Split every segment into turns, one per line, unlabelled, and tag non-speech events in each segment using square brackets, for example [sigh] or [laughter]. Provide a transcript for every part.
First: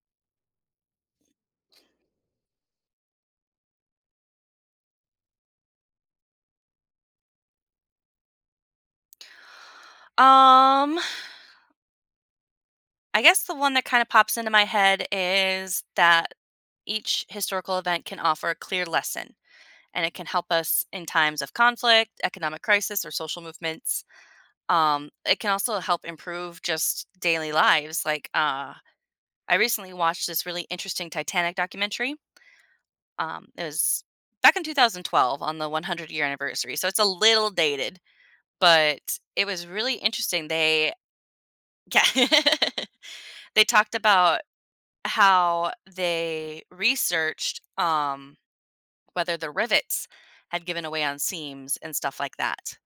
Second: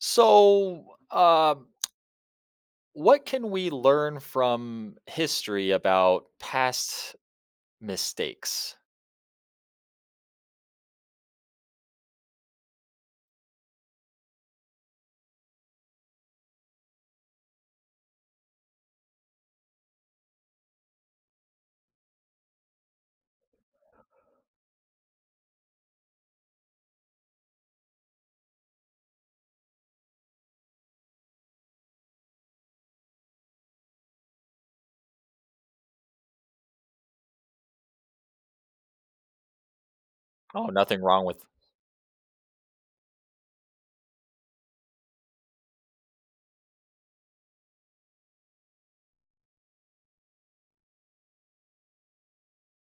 So, um, what can we learn from history about past mistakes?
Um, I guess the one that kind of pops into my head is that each historical event can offer a clear lesson and it can help us in times of conflict, economic crisis, or social movements. It can also help improve just daily lives. I recently watched this really interesting Titanic documentary. It was back in 2012 on the 100-year anniversary. So it's a little dated, but it was really interesting.
Oh,
They,
nothing wrong with.
[laughs] yeah, [laughs] they talked about how they researched whether the rivets had given away on seams and stuff like that.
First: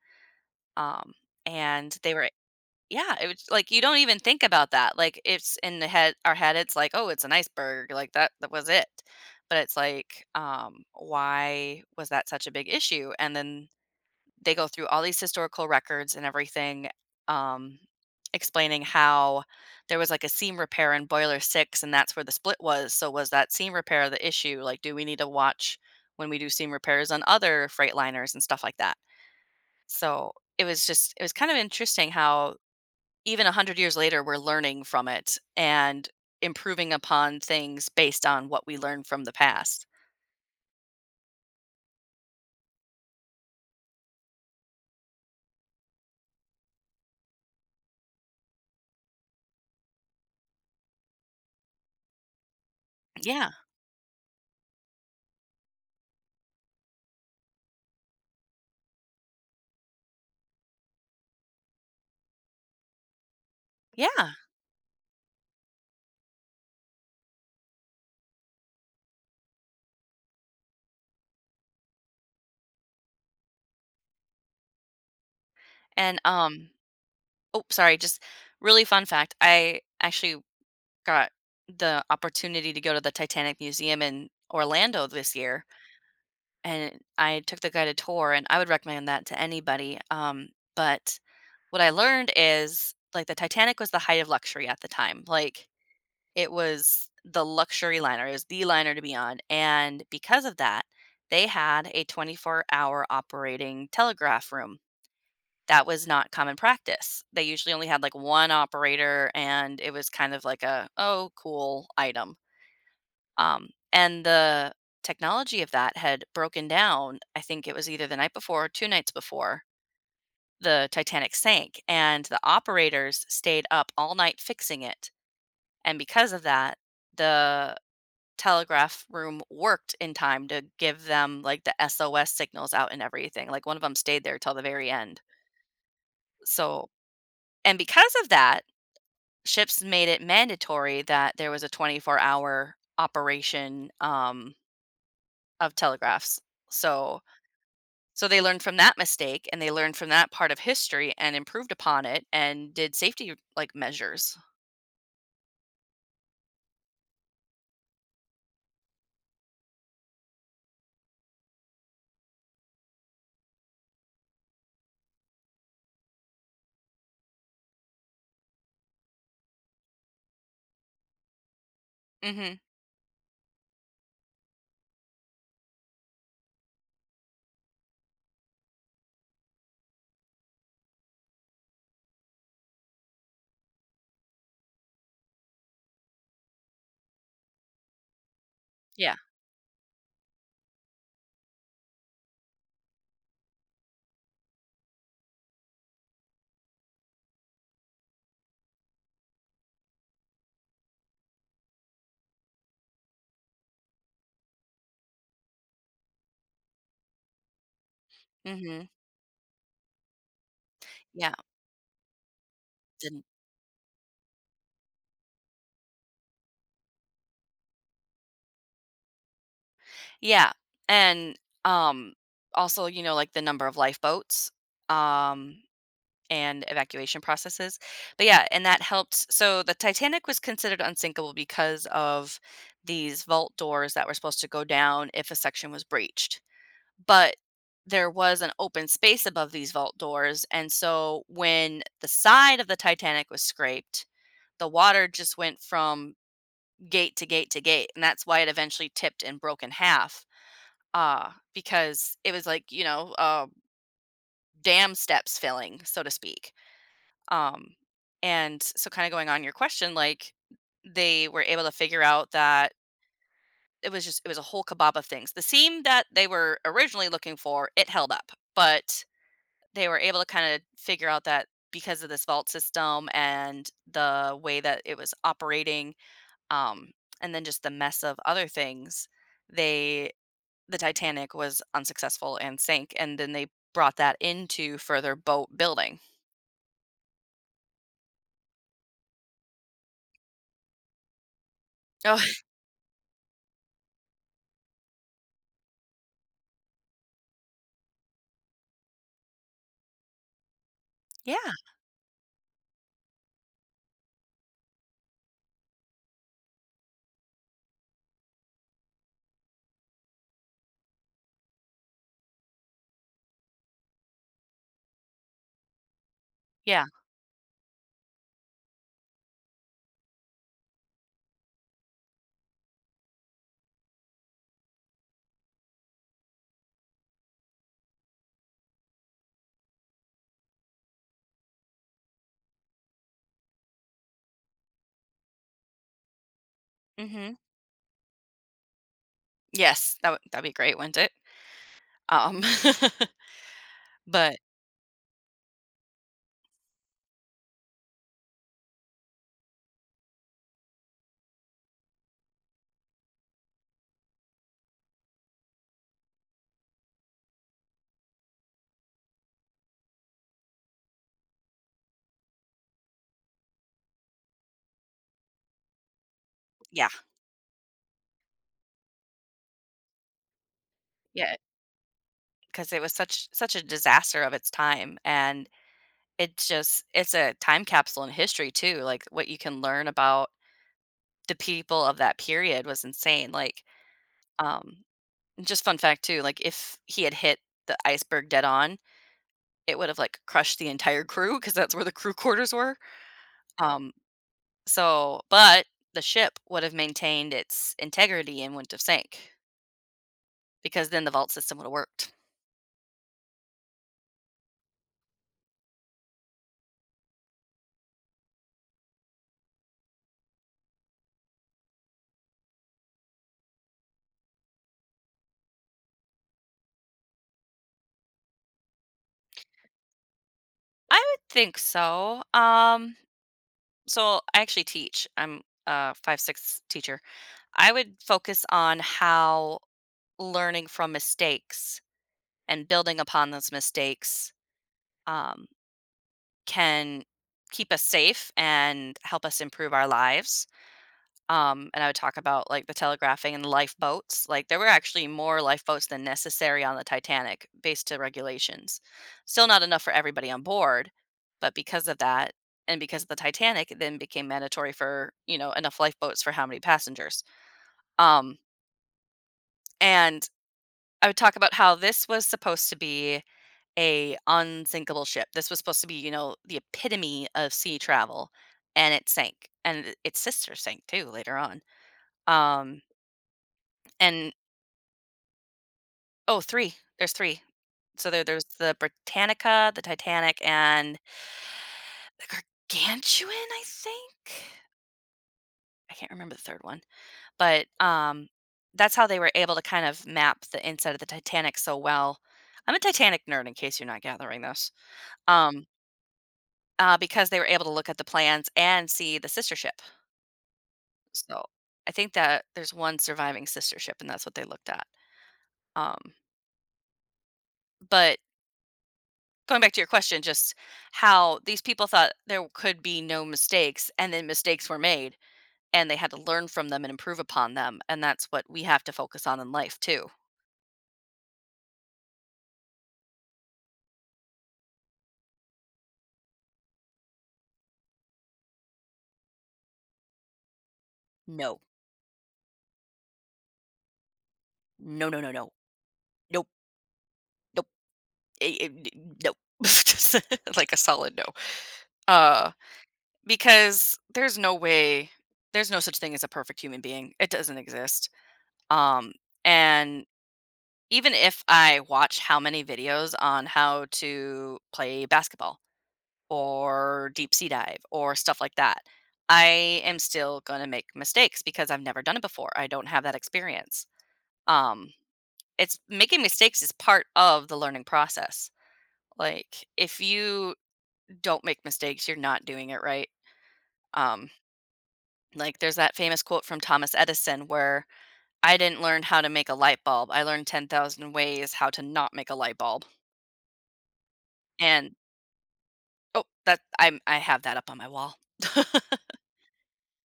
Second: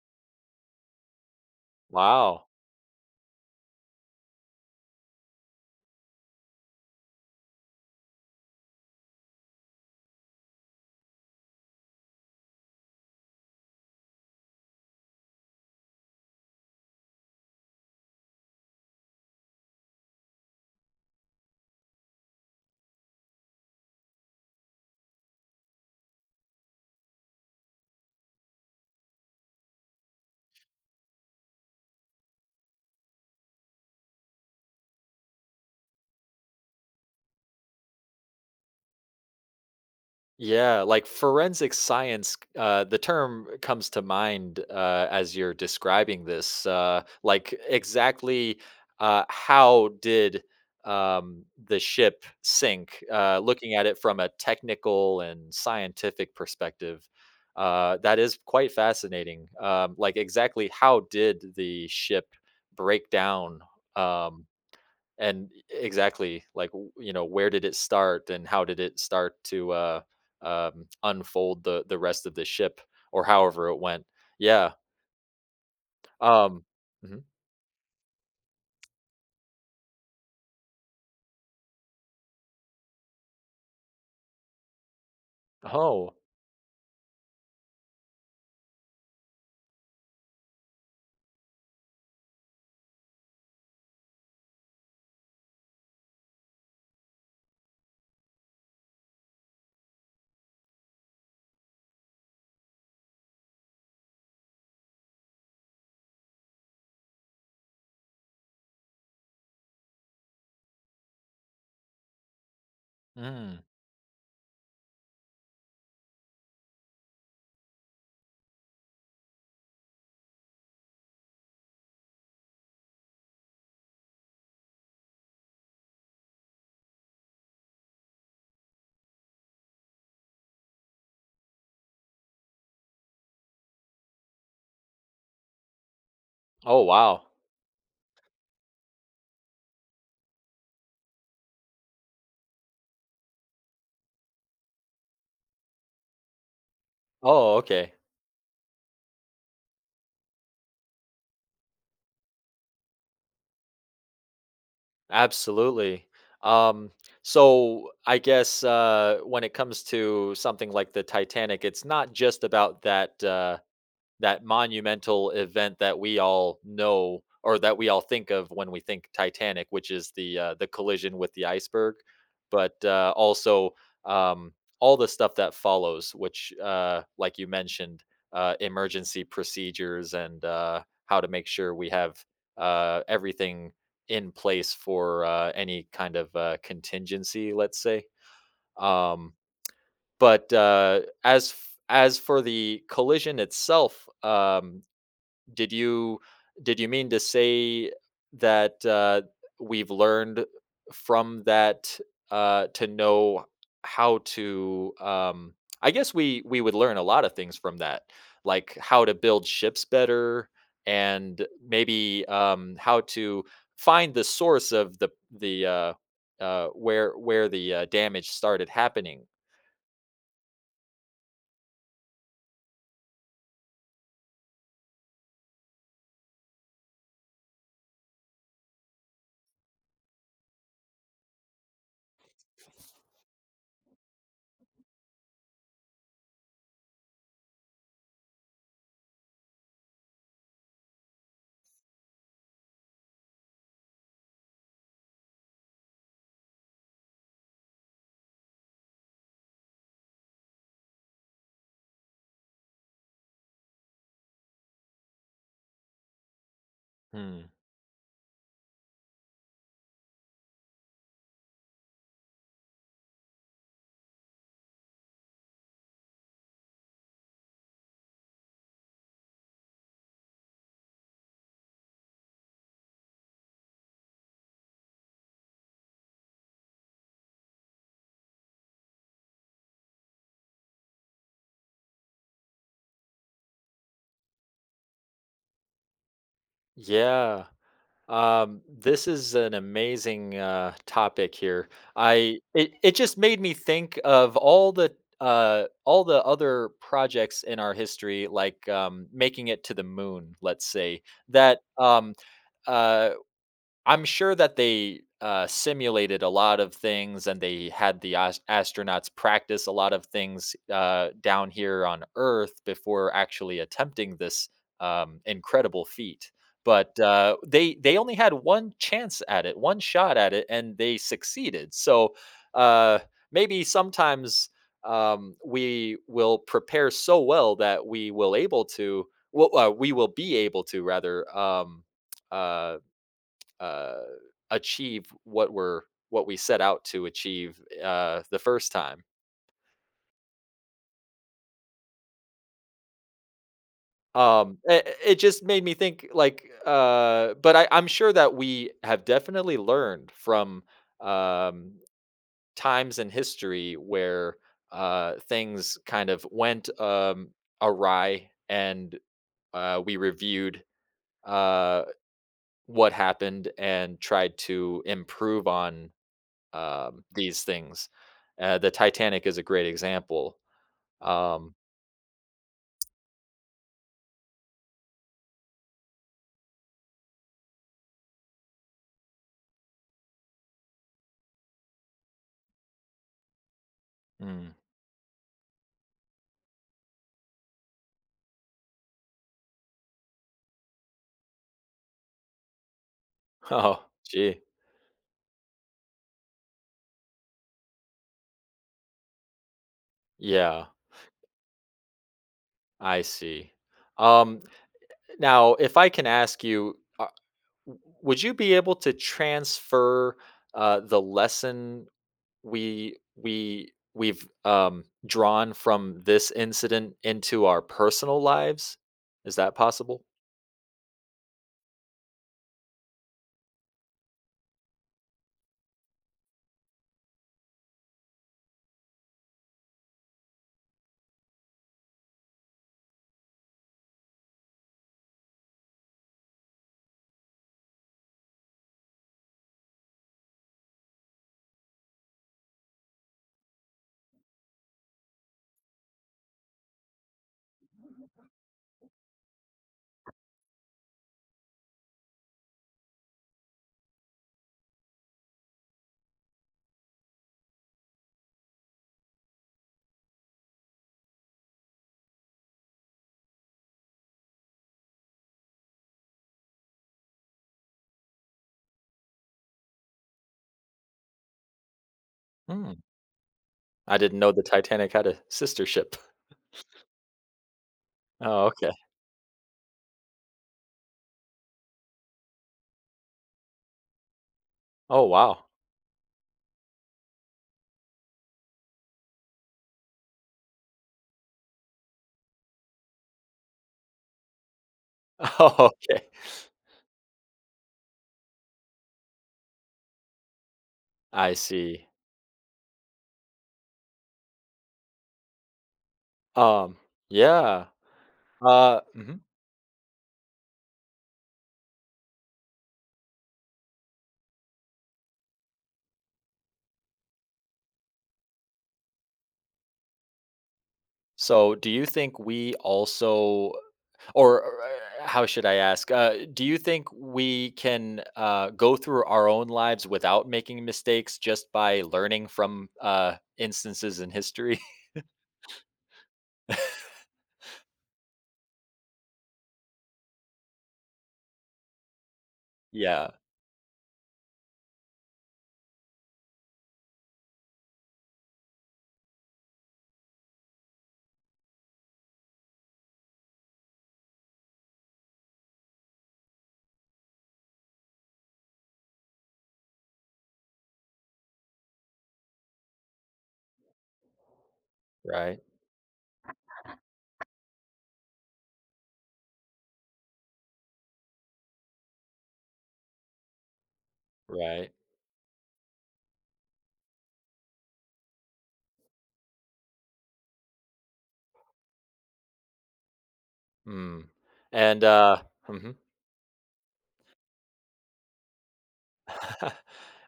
Um, and they were,
Wow.
yeah, it was like you don't even think about that. Like it's in the head, our head, it's like, oh, it's an iceberg, like that was it. But it's like, why was that such a big issue? And then they go through all these historical records and everything, um, explaining how there was like a seam repair in boiler six, and that's where the split was. So, was that seam repair the issue? Like, do we need to watch when we do seam repairs on other freight liners and stuff like that? So, it was kind of interesting how even 100 years later, we're learning from it and improving upon things based on what we learned from the past.
Yeah, like forensic science, the term comes to mind as you're describing this. Like, exactly how did the ship sink?
Yeah,
Looking at it from a technical and scientific perspective, that is quite fascinating. Like, exactly how did the ship break down?
yeah.
Um, and exactly like you know where did it start and how did it start to unfold the rest of the ship or however it went. Yeah.
And
um
um
mhm.
Oh sorry, just really fun fact. I actually got the opportunity to go to the Titanic Museum in Orlando this year,
Oh.
and I took the guided tour, and I would recommend that to anybody. But what I learned is like the Titanic was the height of luxury at the time. Like it was the luxury liner, it was the liner to be on. And because of that, they had a 24-hour operating telegraph room. That was not common practice. They usually only had like one operator, and it was kind of like a, oh, cool item
Mm.
and the technology of that had broken down. I think it was either the night before or two nights before the Titanic sank, and the operators stayed up all night fixing it. And because of that, the telegraph room worked in time to give them like the SOS signals out and everything. Like one of them stayed there till the very end.
Oh,
So,
wow.
and because of that, ships made it mandatory that there was a 24-hour operation of telegraphs. So
Oh, okay.
So they learned from that mistake and they learned from that part of history and improved upon it and did safety like measures.
Absolutely. um so I guess when it comes to something like the Titanic, it's not just about that monumental event that we all know, or that we all think of when we think Titanic, which is the collision with the iceberg,
Mhm.
but also, um, all the stuff that follows, which, like you mentioned, emergency procedures and how to make sure we have everything in place for any kind of contingency, let's say.
Yeah.
Um, but as for the collision itself, did you did you mean to say that, we've learned from that, to know how to, I guess we would learn a lot of things from that, like
Mhm.
how to build ships better
Yeah.
and maybe, how
Didn't.
to find the source of the, where the, damage started happening.
Yeah. And um Also, you know, like the number of lifeboats um and evacuation processes. But yeah, and that helped so the Titanic was considered unsinkable because of these vault doors that were supposed to go down if a section was breached. But there was an open space above these vault doors, and so when the side of the Titanic was scraped, the water just went from gate to gate to gate, and that's why it eventually tipped and broke in half, because it was like, dam steps filling, so to speak.
Hmm.
Um, and so kind of going on your question, like they were able to figure out that it was a whole kebab of things. The seam that they were originally looking for, it held up, but they were able to kind of figure out that because of this vault system and the way that it was operating, um, and then just the mess of other things, they the Titanic was unsuccessful and sank, and then they brought that into further boat building.
Yeah. This is an amazing topic here.
Oh,
I it it just made me think of all the other projects in our history, like making it to the moon, let's say,
[laughs] yeah,
that uh I'm sure that they, simulated a lot of things and they had the as astronauts practice a lot of things, down here on Earth before actually attempting this, incredible feat.
yeah,
But, they only had 1 chance at it, 1 shot at it, and they succeeded. So, uh, maybe sometimes, we will prepare so well that we will able to well, we will be able to rather, uh uh, achieve what we set out to
mhm.
achieve the first time.
Yes, that would that'd be great, wouldn't it? Um, [laughs] but
It just made me think like, but I'm sure that we have definitely learned from um, times in history where things kind of went awry and we reviewed uh, what happened and tried to improve on
yeah,
these things. The Titanic is a great example.
yeah,
Um,
because it was such a disaster of its time, and it's a time capsule in history too, like what you can learn about the people of that period was insane, like,
mm,
um just fun fact too, like, if he had hit the iceberg dead on, it would have, like, crushed the entire crew because that's where the crew [laughs] quarters were,
[laughs] oh,
um,
gee,
so but the ship would have maintained its integrity and wouldn't have sank
yeah,
because then the vault system would have worked.
I see. Um, now, if I can ask you, would you be able to transfer the lesson we've drawn from this incident into our personal lives? Is that possible?
I would think so, so I actually teach, I'm a 5/6 teacher. I would focus on how learning from mistakes and building upon those mistakes um, can keep us safe and help us improve our lives. And I would talk about like the telegraphing and lifeboats. Like there were actually more lifeboats than necessary on the Titanic based to regulations. Still not enough for everybody on board, but because of that and because of the Titanic, it then became mandatory for, you know, enough lifeboats for how many passengers. Um, and I would talk about how this was supposed to be a unsinkable ship. This was supposed to be, you know, the epitome of sea travel, and it sank, and its sister sank too later on.
Hmm.
Um,
I didn't know
and
the Titanic had a sister ship. [laughs]
Oh, three. There's three. There's
Oh, okay.
the Britannica, the Titanic, and the Gargantuan. I think
Oh, wow.
I can't remember the third one, but that's how they were able to kind of map the inside of the Titanic so well. I'm a Titanic nerd, in case you're not gathering this.
[laughs] Oh,
Um,
okay.
because they were able to look at the plans and see the sister ship.
I
So,
see.
I think that there's one surviving sistership, and that's what they looked at. Um,
Um, yeah.
but
Mhm.
going back to your question, just how these people thought there could be no mistakes, and then mistakes were made, and they had to learn from them and improve upon them, and that's what we have to focus on in life too.
So, do you think we also, or how should I ask? Do you think we can go through our own lives without making mistakes just
No,
by learning from instances in history?
no, no, no, no, nope,
[laughs]
nope, eh, eh, n- nope. [laughs] Just [laughs] like a solid no. Uh,
Yeah.
because there's no way, there's no such thing as a perfect human being. It doesn't exist. Um, and Even if I watch how many videos on how to play basketball or deep sea dive or stuff like that, I am still gonna make mistakes because I've never done it before. I don't have that experience. Um,
Right.
it's making mistakes is part of the learning process. Like if you don't make mistakes, you're not doing it right. Um,
Right.
like there's that famous quote from Thomas Edison where I didn't learn how to make a light bulb. I learned 10,000 ways how to not make a light bulb.
Mm. And
And
mhm.
Oh, that I'm I have that up on my wall. [laughs]
[laughs]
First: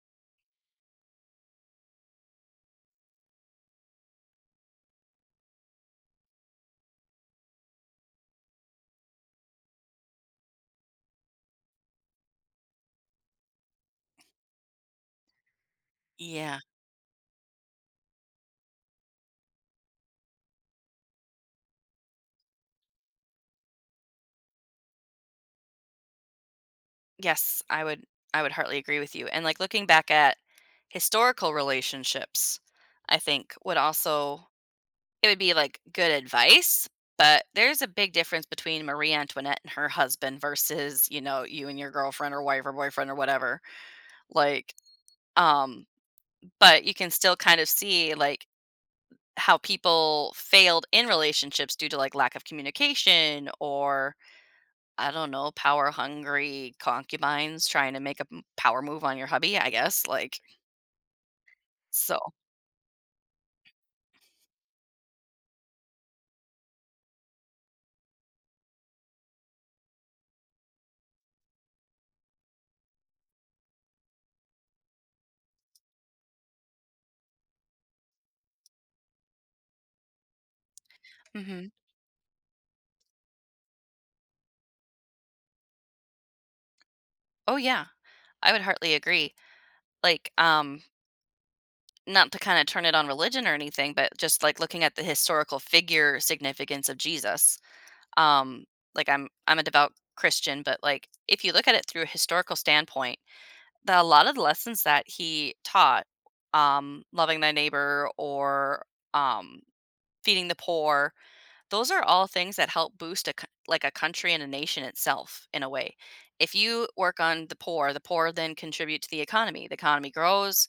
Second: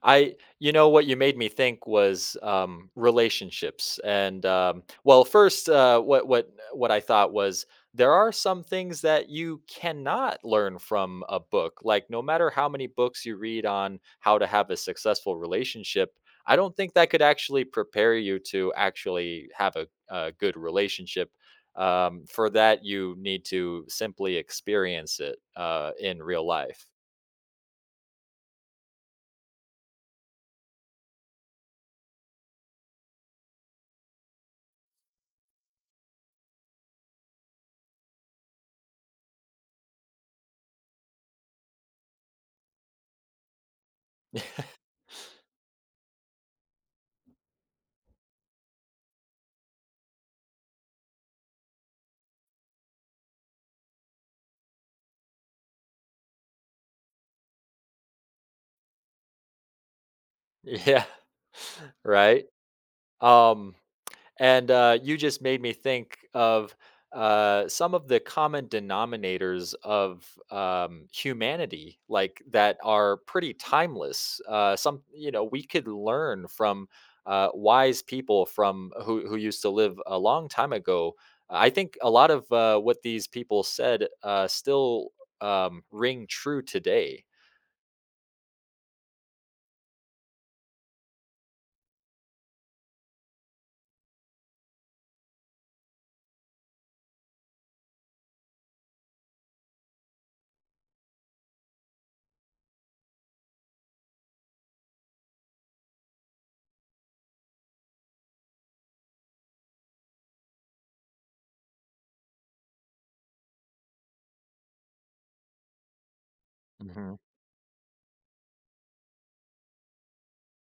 I, you know, what you made me think was, relationships, and, well, first, what I thought was, there are some things that you cannot learn from a book, like, no matter how many books you read on how to have a successful relationship, I
Yeah.
don't think that could actually prepare you to actually have a good relationship. For that, you need to simply experience it, in real life.
Yes, I would heartily agree with you, and, like, looking back at historical relationships, I think would also it would be, like, good advice, but there's a big difference between Marie Antoinette and her husband versus, you know, you and your girlfriend or wife or boyfriend or whatever, like,
[laughs]
um, but you can still kind of see, like, how people failed in relationships due to, like, lack of communication or I don't know, power hungry concubines trying to make a power move on your hubby, I guess. Like,
Yeah. [laughs]
so,
Right? Um, and, you just made me think of, some of the common denominators of, humanity, like, that are pretty timeless. Some, you know, we could learn from, wise people from who used to live a long time ago.
hmm
I think a lot of, what these people said, still, ring true today.
oh, yeah, I would heartily agree. Like, um, Not to kind of turn it on religion or anything, but just like looking at the historical figure significance of Jesus. Um, like I'm a devout Christian, but like if you look at it through a historical standpoint, a lot of the lessons that he taught, loving thy neighbor or um, feeding the poor, those are all things that help boost a c like, a country and a nation itself in a way. If you
Mhm.
work on the poor then contribute to the economy. The economy grows,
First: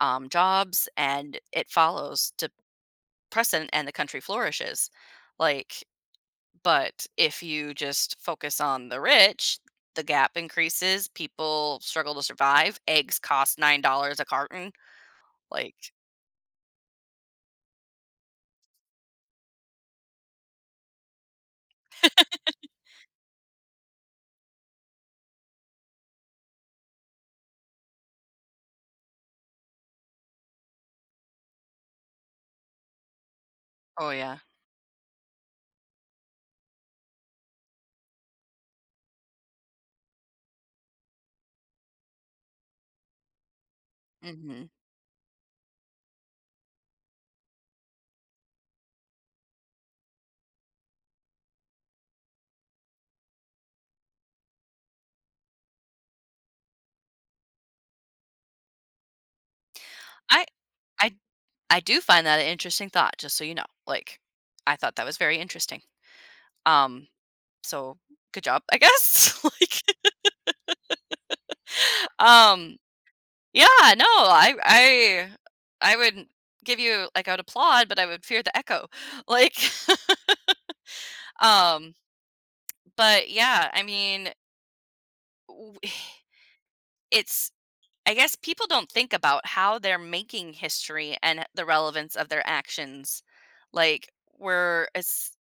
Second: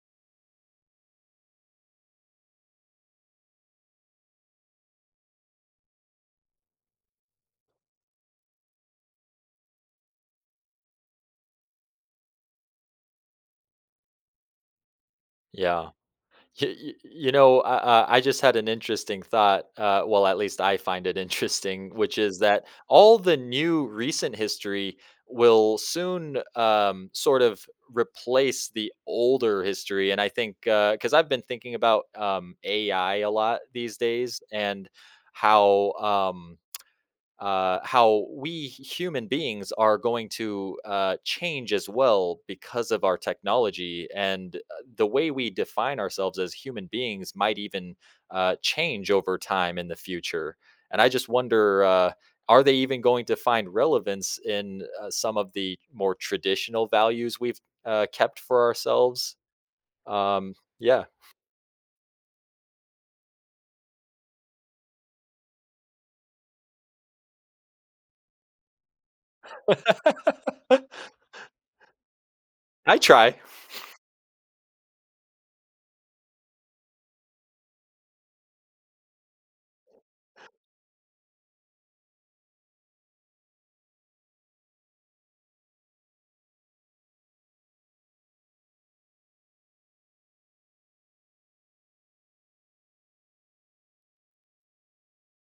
jobs, and it follows to precedent, and the country flourishes. Like, but if you just focus on the rich, the gap increases, people struggle to survive, eggs cost $9 a carton,
Yeah.
like
You know, I just had an interesting thought. Well, at least I find it [laughs] interesting, which is that all the new recent history will soon sort of replace the older history. And I think because I've been thinking about AI a lot these
oh, yeah.
days and how. How we human beings are going to change as well because of our technology and
Mhm.
the way we define ourselves as human beings might even change over time in the future, and I just wonder are they even going to find relevance in some of the more traditional values we've kept for ourselves.
I
um, yeah.
I I do find that an interesting thought, just so you know. Like, I thought that was very interesting. Um, so good job, I guess. [laughs] Like,
[laughs]
um,
I try.
yeah, no, I would give you like I would applaud, but I would fear the echo. [laughs] Like, um, but yeah, I mean, w- [sighs] it's I guess people don't think about how they're making history and the relevance of their actions. Like, we're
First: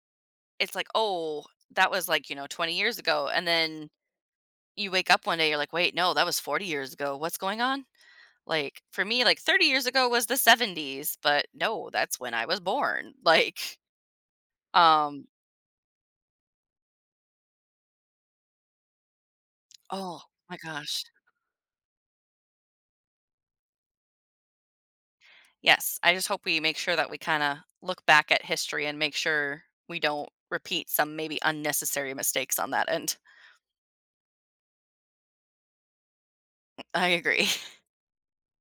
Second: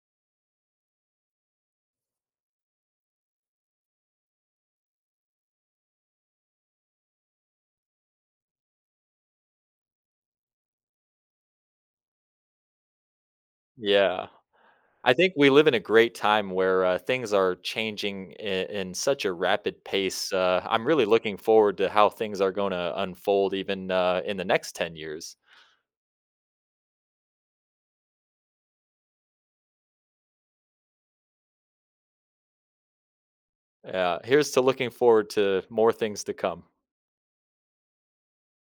it's like, "Oh, that was, like, you know, 20 years ago," and then you wake up one day, you're like, "Wait, no, that was 40 years ago. What's going on?" Like, for me, like, 30 years ago was the 70s, but no, that's when I was born, [laughs] like,
Yeah, I
um
think we live in a great time where, things are changing I in such a rapid
oh
pace.
my
Uh, I'm
gosh.
really looking forward to how things are gonna unfold even, in the next 10 years.
Yes, I just hope we make sure that we kinda look back at history and make sure we don't repeat some maybe unnecessary mistakes on that end.
Yeah, here's to looking forward to more things to come.
[laughs] I agree.